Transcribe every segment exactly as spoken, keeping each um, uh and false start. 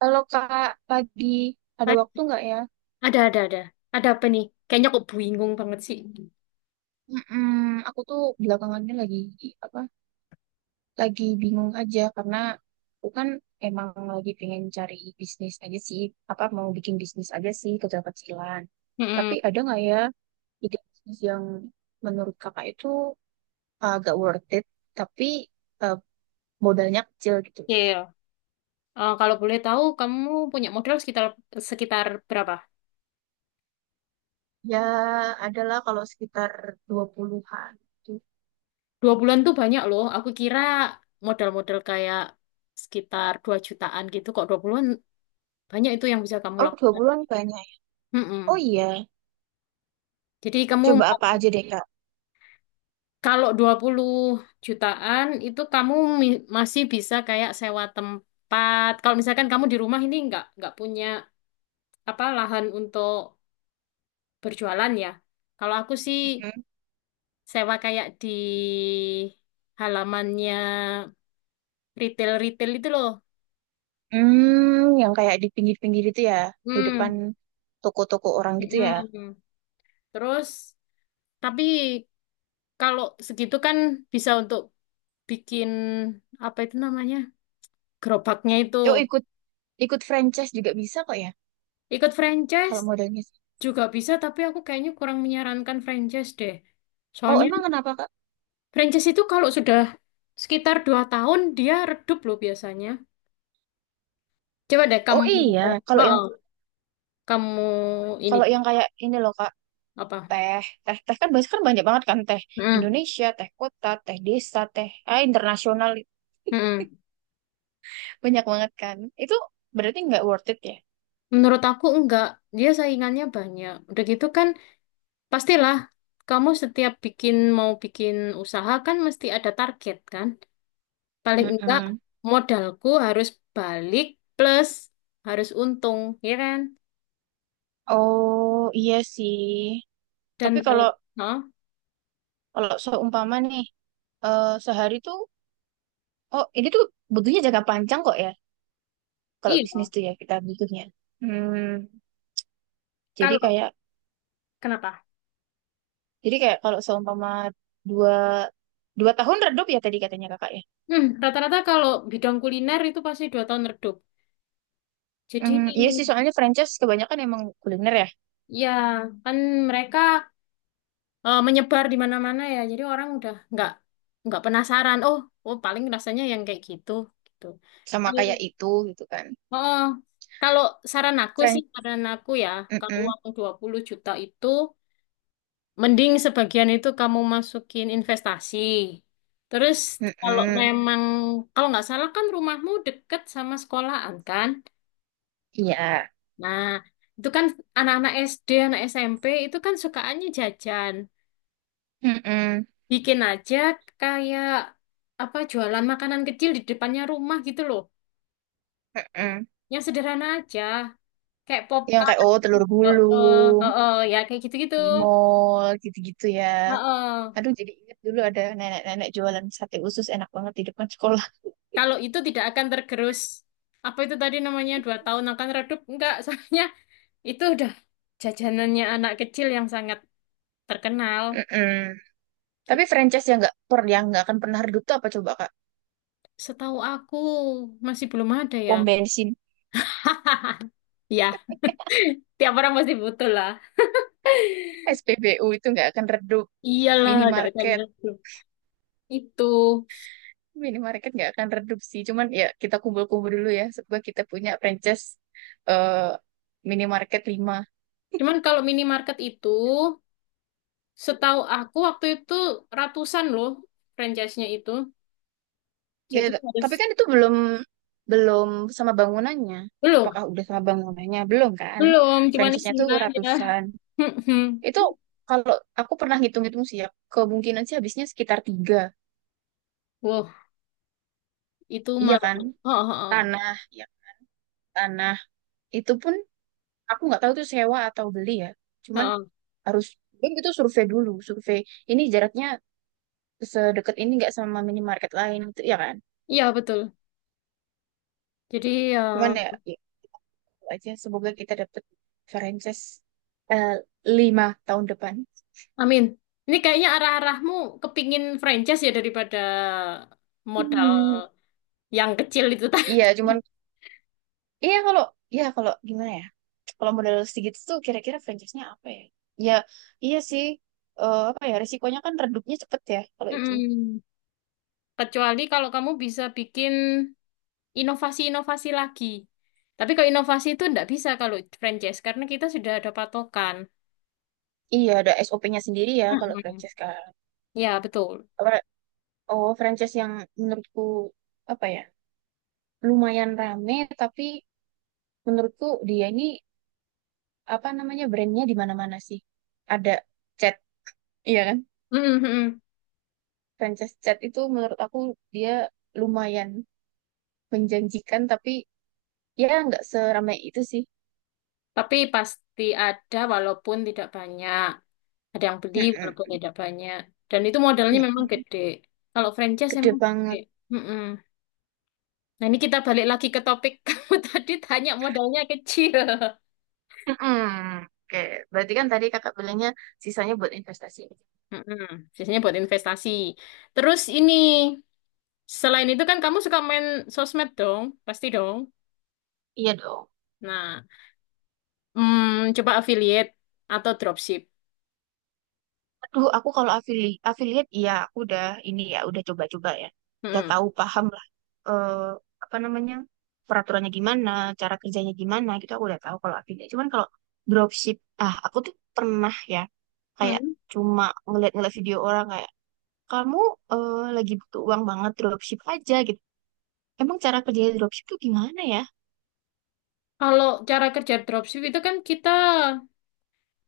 Kalau Kak, lagi ada Ad- waktu nggak ya? Ada, ada, ada. Ada apa nih? Kayaknya kok bingung banget sih. Mm-mm, aku tuh belakangannya lagi apa? Lagi bingung aja karena aku kan emang lagi pengen cari bisnis aja sih, apa mau bikin bisnis aja sih kecil-kecilan. Tapi Mm-mm. ada nggak ya ide bisnis yang menurut Kakak itu agak worth it, tapi eh, modalnya kecil gitu? Iya, iya. Eh, kalau boleh tahu, kamu punya modal sekitar sekitar berapa? Ya, adalah kalau sekitar dua puluhan-an. Gitu. Dua bulan tuh banyak loh. Aku kira modal-modal kayak sekitar dua jutaan gitu. Kok dua puluh bulan banyak itu yang bisa kamu Oh, dua lakukan. bulan banyak. Oh Mm-mm. iya, Jadi kamu coba apa mau- aja deh Kalau dua puluh jutaan itu kamu mi- masih bisa kayak sewa tempat. Kalau misalkan kamu di rumah ini nggak nggak punya apa lahan untuk berjualan ya. Kalau aku sih Kak? sewa kayak di halamannya retail-retail itu loh. Hmm, yang kayak di pinggir-pinggir itu ya, di depan Hmm. toko-toko orang gitu ya. Mm-mm. Terus, tapi kalau segitu kan bisa untuk bikin apa itu namanya? Gerobaknya itu. Oh, ikut ikut franchise juga bisa kok ya, Ikut franchise kalau modalnya. juga bisa, tapi aku kayaknya kurang menyarankan franchise deh. Oh, Soalnya emang kenapa, Kak? franchise itu kalau sudah sekitar dua tahun dia redup loh biasanya. Coba deh Oh kamu. iya, kalau yang Heeh. Kamu ini kalau yang kayak ini loh, Kak, apa? teh, teh, teh kan biasanya kan banyak banget kan teh Mm, Indonesia, teh kota, teh desa, teh ah, internasional mm-mm. banyak banget kan. Itu berarti nggak worth it ya? Menurut aku enggak, dia saingannya banyak. Udah gitu kan, pastilah kamu setiap bikin mau bikin usaha kan mesti ada target kan. Paling enggak Mm-mm. modalku harus balik plus harus untung, ya kan? Oh iya sih. Dan Tapi kalau Hah? kalau seumpama nih eh, sehari tuh Oh, ini tuh butuhnya jangka panjang kok ya. Kalau bisnis Iya. tuh ya kita butuhnya. Hmm, jadi Kalau kayak, kenapa? jadi kayak kalau seumpama dua dua tahun redup ya tadi katanya kakak ya. Hmm, rata-rata kalau bidang kuliner itu pasti dua tahun redup. Jadi Hmm, iya sih soalnya franchise kebanyakan emang kuliner ya, ya kan mereka eh, menyebar di mana-mana ya. Jadi orang udah nggak nggak penasaran. Oh, oh paling rasanya yang kayak gitu gitu. sama kayak Kalau- itu gitu kan. Oh, kalau saran aku sih, Fran, saran aku ya, kalau mm-mm, uang dua puluh juta itu mending sebagian itu kamu masukin investasi. Terus kalau mm-mm, memang kalau nggak salah kan rumahmu deket sama sekolahan kan? iya, Nah, itu kan anak-anak S D, anak S M P itu kan sukaannya jajan. mm-mm, Bikin aja kayak apa jualan makanan kecil di depannya rumah gitu loh. mm-mm. Yang sederhana aja, kayak pop Yang up. kayak oh telur Heeh, gulung, heeh, ya kayak gitu-gitu. di mall gitu-gitu ya. Heeh. Aduh jadi ingat dulu ada nenek-nenek jualan sate usus enak banget di depan sekolah. Kalau itu tidak akan tergerus. Apa itu tadi namanya dua tahun akan redup? Enggak, soalnya itu udah jajanannya anak kecil yang sangat terkenal. Mm-mm. Tapi Gitu. franchise yang nggak per yang nggak akan pernah redup tuh apa coba Kak? Setahu aku masih belum ada ya. Pom bensin, Hah, ya, tiap orang pasti butuh lah. S P B U itu nggak akan redup, Iyalah, gak akan minimarket, redup. Itu. minimarket nggak akan redup sih. Cuman ya kita kumpul-kumpul dulu ya. Semoga kita punya franchise eh, minimarket lima. Cuman kalau minimarket itu, setahu aku waktu itu ratusan loh franchise-nya itu. Ya, Jadi t- harus tapi kan itu belum belum sama bangunannya. belum, Apakah udah sama bangunannya? Belum kan? belum, cuman Franchise-nya tuh isinya aja. ratusan. Itu kalau aku pernah ngitung-ngitung sih ya, kemungkinan sih habisnya sekitar tiga. Wow, itu Iya malah. kan? Oh, oh, oh. Tanah, ya tanah itu pun aku nggak tahu itu sewa atau beli ya Oh, cuman oh. harus belum itu survei dulu survei ini jaraknya sedekat ini nggak sama minimarket lain itu ya kan Iya betul. Jadi ya, cuman ya, ya itu aja semoga kita dapet franchise eh, lima tahun depan. amin. Ini kayaknya arah-arahmu kepingin franchise ya daripada modal Hmm, yang kecil itu tadi. iya cuman iya kalau iya kalau gimana ya kalau modal sedikit tuh kira-kira franchise-nya apa ya ya iya sih eh, apa ya resikonya kan redupnya cepet ya kalau itu. Mm-mm. Kecuali kalau kamu bisa bikin inovasi-inovasi lagi. Tapi kalau inovasi itu nggak bisa kalau franchise karena kita sudah ada patokan. Iya, ada S O P-nya sendiri ya kalau Mm-mm. franchise kan. Ya, betul. Oh, franchise yang menurutku apa ya? Lumayan rame tapi menurutku dia ini apa namanya brandnya di mana-mana sih. Ada Chat, iya kan? Mm, mm, mm. Franchise Chat itu menurut aku dia lumayan menjanjikan tapi ya nggak seramai itu sih. Tapi pasti ada walaupun tidak banyak. Ada yang beli Mm-mm. walaupun tidak banyak. Dan itu modalnya memang Mm-mm. gede. Kalau franchise Gede emang gede. banget. Mm, mm. Nah, ini kita balik lagi ke topik kamu tadi tanya modalnya kecil. Mm-mm. Oke, berarti kan tadi kakak bilangnya sisanya buat investasi. Mm-mm. Biasanya buat investasi. Terus ini, selain itu kan kamu suka main sosmed dong? Pasti dong. Iya dong. Nah, mm, coba affiliate atau dropship. Aduh, aku kalau afili affiliate ya aku udah ini ya udah coba-coba ya. Udah Mm. tahu paham lah eh, apa namanya peraturannya gimana, cara kerjanya gimana gitu aku udah tahu kalau affiliate. Cuman kalau dropship, ah aku tuh pernah ya kayak Hmm. cuma ngeliat-ngeliat video orang kayak kamu eh, lagi butuh uang banget dropship aja gitu. Emang cara kerjanya dropship tuh gimana ya? Kalau cara kerja dropship itu kan kita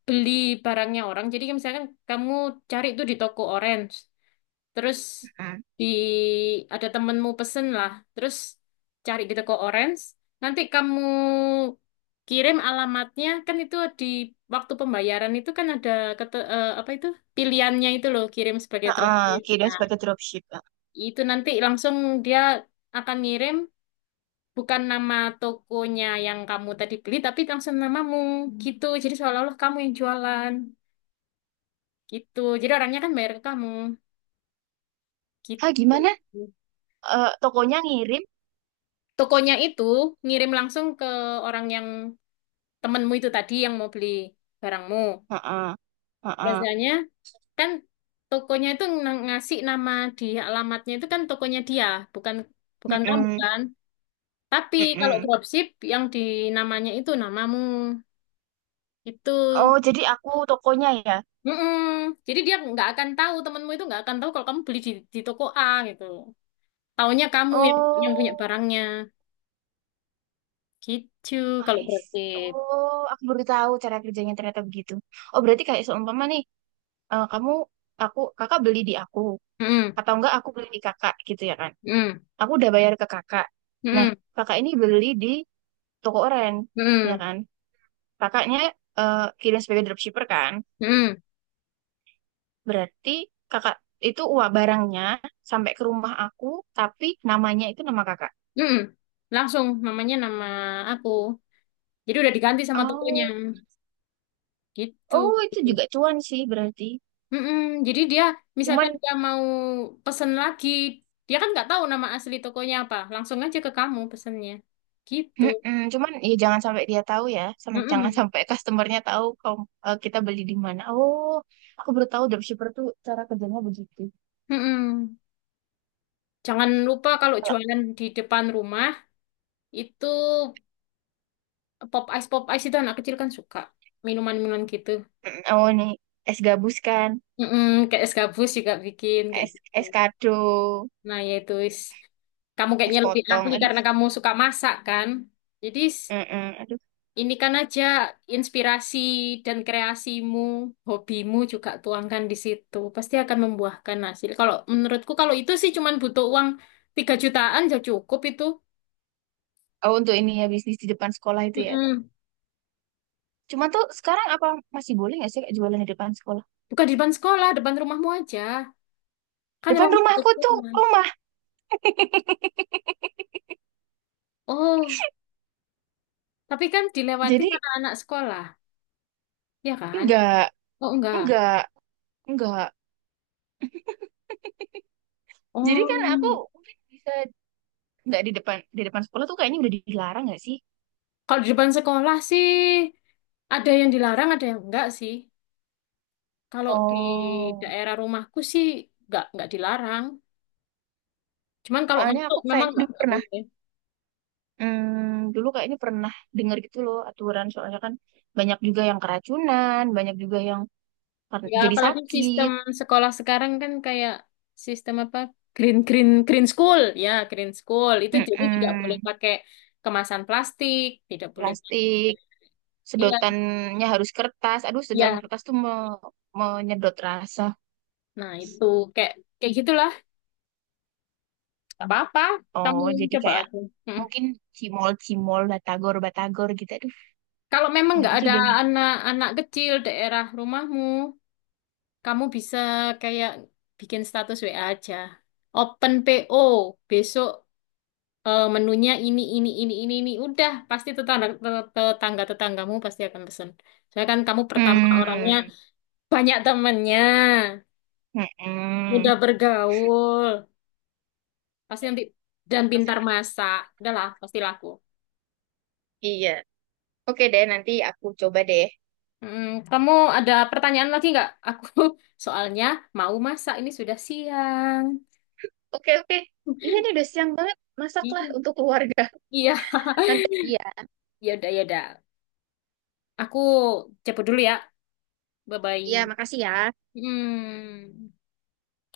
beli barangnya orang. Jadi kayak misalkan kamu cari itu di toko orange, terus Heeh. di ada temenmu pesen lah, terus cari di toko orange. Nanti kamu kirim alamatnya kan itu di waktu pembayaran itu kan ada kete- eh, apa itu pilihannya itu loh kirim sebagai Heeh, dropship. kirain Nah, sebagai dropship. itu nanti langsung dia akan ngirim bukan nama tokonya yang kamu tadi beli, tapi langsung namamu gitu. Jadi seolah-olah kamu yang jualan gitu. Jadi orangnya kan bayar ke kamu Hah, gitu. gimana? Eh, tokonya ngirim? Tokonya itu ngirim langsung ke orang yang temenmu itu tadi yang mau beli barangmu. Heeh. Heeh. Biasanya kan tokonya itu ng- ngasih nama di alamatnya itu kan tokonya dia, bukan bukan kamu Heeh. kan. Tapi kalau Heeh. dropship yang di namanya itu namamu. Itu. Oh, jadi aku tokonya ya. Mm-mm. Jadi dia nggak akan tahu temenmu itu nggak akan tahu kalau kamu beli di, di toko A gitu. Taunya kamu yang, yang punya Oh, barangnya gitu kalau I s- berarti. Oh, aku baru tahu cara kerjanya ternyata begitu. Oh, berarti kayak seumpama nih, eh, kamu, aku, kakak beli di aku, Mm-mm. atau enggak aku beli di kakak gitu ya kan? Mm-mm. Aku udah bayar ke kakak. Nah, Mm-mm. kakak ini beli di toko oren, ya Mm-mm. kan? Kakaknya eh, kirim sebagai dropshipper kan? Mm-mm. Berarti kakak itu uang barangnya sampai ke rumah aku, tapi namanya itu nama kakak. Mm-mm. Langsung namanya nama aku. Jadi udah diganti sama tokonya Oh, gitu. oh itu Gitu. juga cuan sih berarti. Mm-mm. Jadi dia Cuman Misalkan dia mau pesen lagi, dia kan nggak tahu nama asli tokonya apa. Langsung aja ke kamu pesennya. Gitu. mm-mm, cuman ya jangan sampai dia tahu ya, sam- jangan Mm-mm. sampai customernya tahu kalau eh, kita beli di mana. Oh, aku baru tahu dropshipper tuh cara kerjanya begitu. Mm-mm. Jangan lupa kalau Kalau jualan di depan rumah itu pop ice pop ice itu anak kecil kan suka minuman-minuman gitu. mm, oh ini es gabus kan, Mm-mm, kayak es gabus juga bikin kayak es gitu. es kado, Nah yaitu. Kamu es kayaknya lebih potong. ahli Aduh, karena kamu suka masak kan. Jadi s- mm-mm, aduh. ini kan aja inspirasi dan kreasimu, hobimu juga tuangkan di situ. Pasti akan membuahkan hasil. Kalau menurutku kalau itu sih cuman butuh uang tiga jutaan ya cukup itu. Oh untuk ini ya bisnis di depan sekolah itu ya. Mm-mm. Cuma tuh sekarang apa masih boleh nggak sih kayak jualan di depan sekolah? Bukan di depan sekolah, depan rumahmu aja. Kan Depan ruangnya rumahku gede. tuh rumah. Oh, tapi kan dilewati Jadi anak-anak sekolah, ya kan? enggak, Oh, enggak. enggak, enggak. Jadi kan aku Oh, mungkin bisa nggak di depan di depan sekolah tuh kayaknya udah dilarang nggak sih? kalau di depan sekolah sih ada yang dilarang, ada yang enggak sih. Kalau di Oh, daerah rumahku sih enggak, enggak dilarang. Cuman kalau soalnya masuk aku memang kayaknya enggak, dulu enggak pernah, boleh. hmm, dulu kayaknya pernah dengar gitu loh aturan soalnya kan banyak juga yang keracunan, banyak juga yang kar- Ya, jadi apalagi sistem sakit. sekolah sekarang kan kayak sistem apa? Green green green school, ya green school. Itu jadi tidak boleh Mm-mm, pakai kemasan plastik, tidak boleh pakai. plastik, Iya, sedotannya harus kertas. Aduh, sedotan iya. kertas tuh me- menyedot rasa. Nah, itu kayak kayak gitulah. Gak apa-apa, kamu Oh, jadi coba kayak aja. Mm. mungkin cimol-cimol, batagor-batagor gitu. Aduh, Kalau memang enak nggak ada juga nih. anak-anak kecil daerah rumahmu, kamu bisa kayak bikin status W A aja. Open P O, besok eh, menunya ini, ini, ini, ini, ini. Udah, pasti tetangga, tetangga-tetanggamu pasti akan pesen. Soalnya kan kamu pertama orangnya Hmm, banyak temennya, mm-mm. mudah bergaul, pasti nanti dan pintar Rasanya- masak. Udah lah, pasti laku. Iya. Oke deh, nanti aku coba deh. Mm, Kamu ada pertanyaan lagi nggak? Aku soalnya mau masak ini sudah siang. Oke, oke. Iya nih udah siang banget. Masaklah Iya. untuk keluarga. Iya, Nanti. Iya. ya udah ya udah. Aku cepet dulu ya. Bye bye. Iya, makasih ya. Hmm.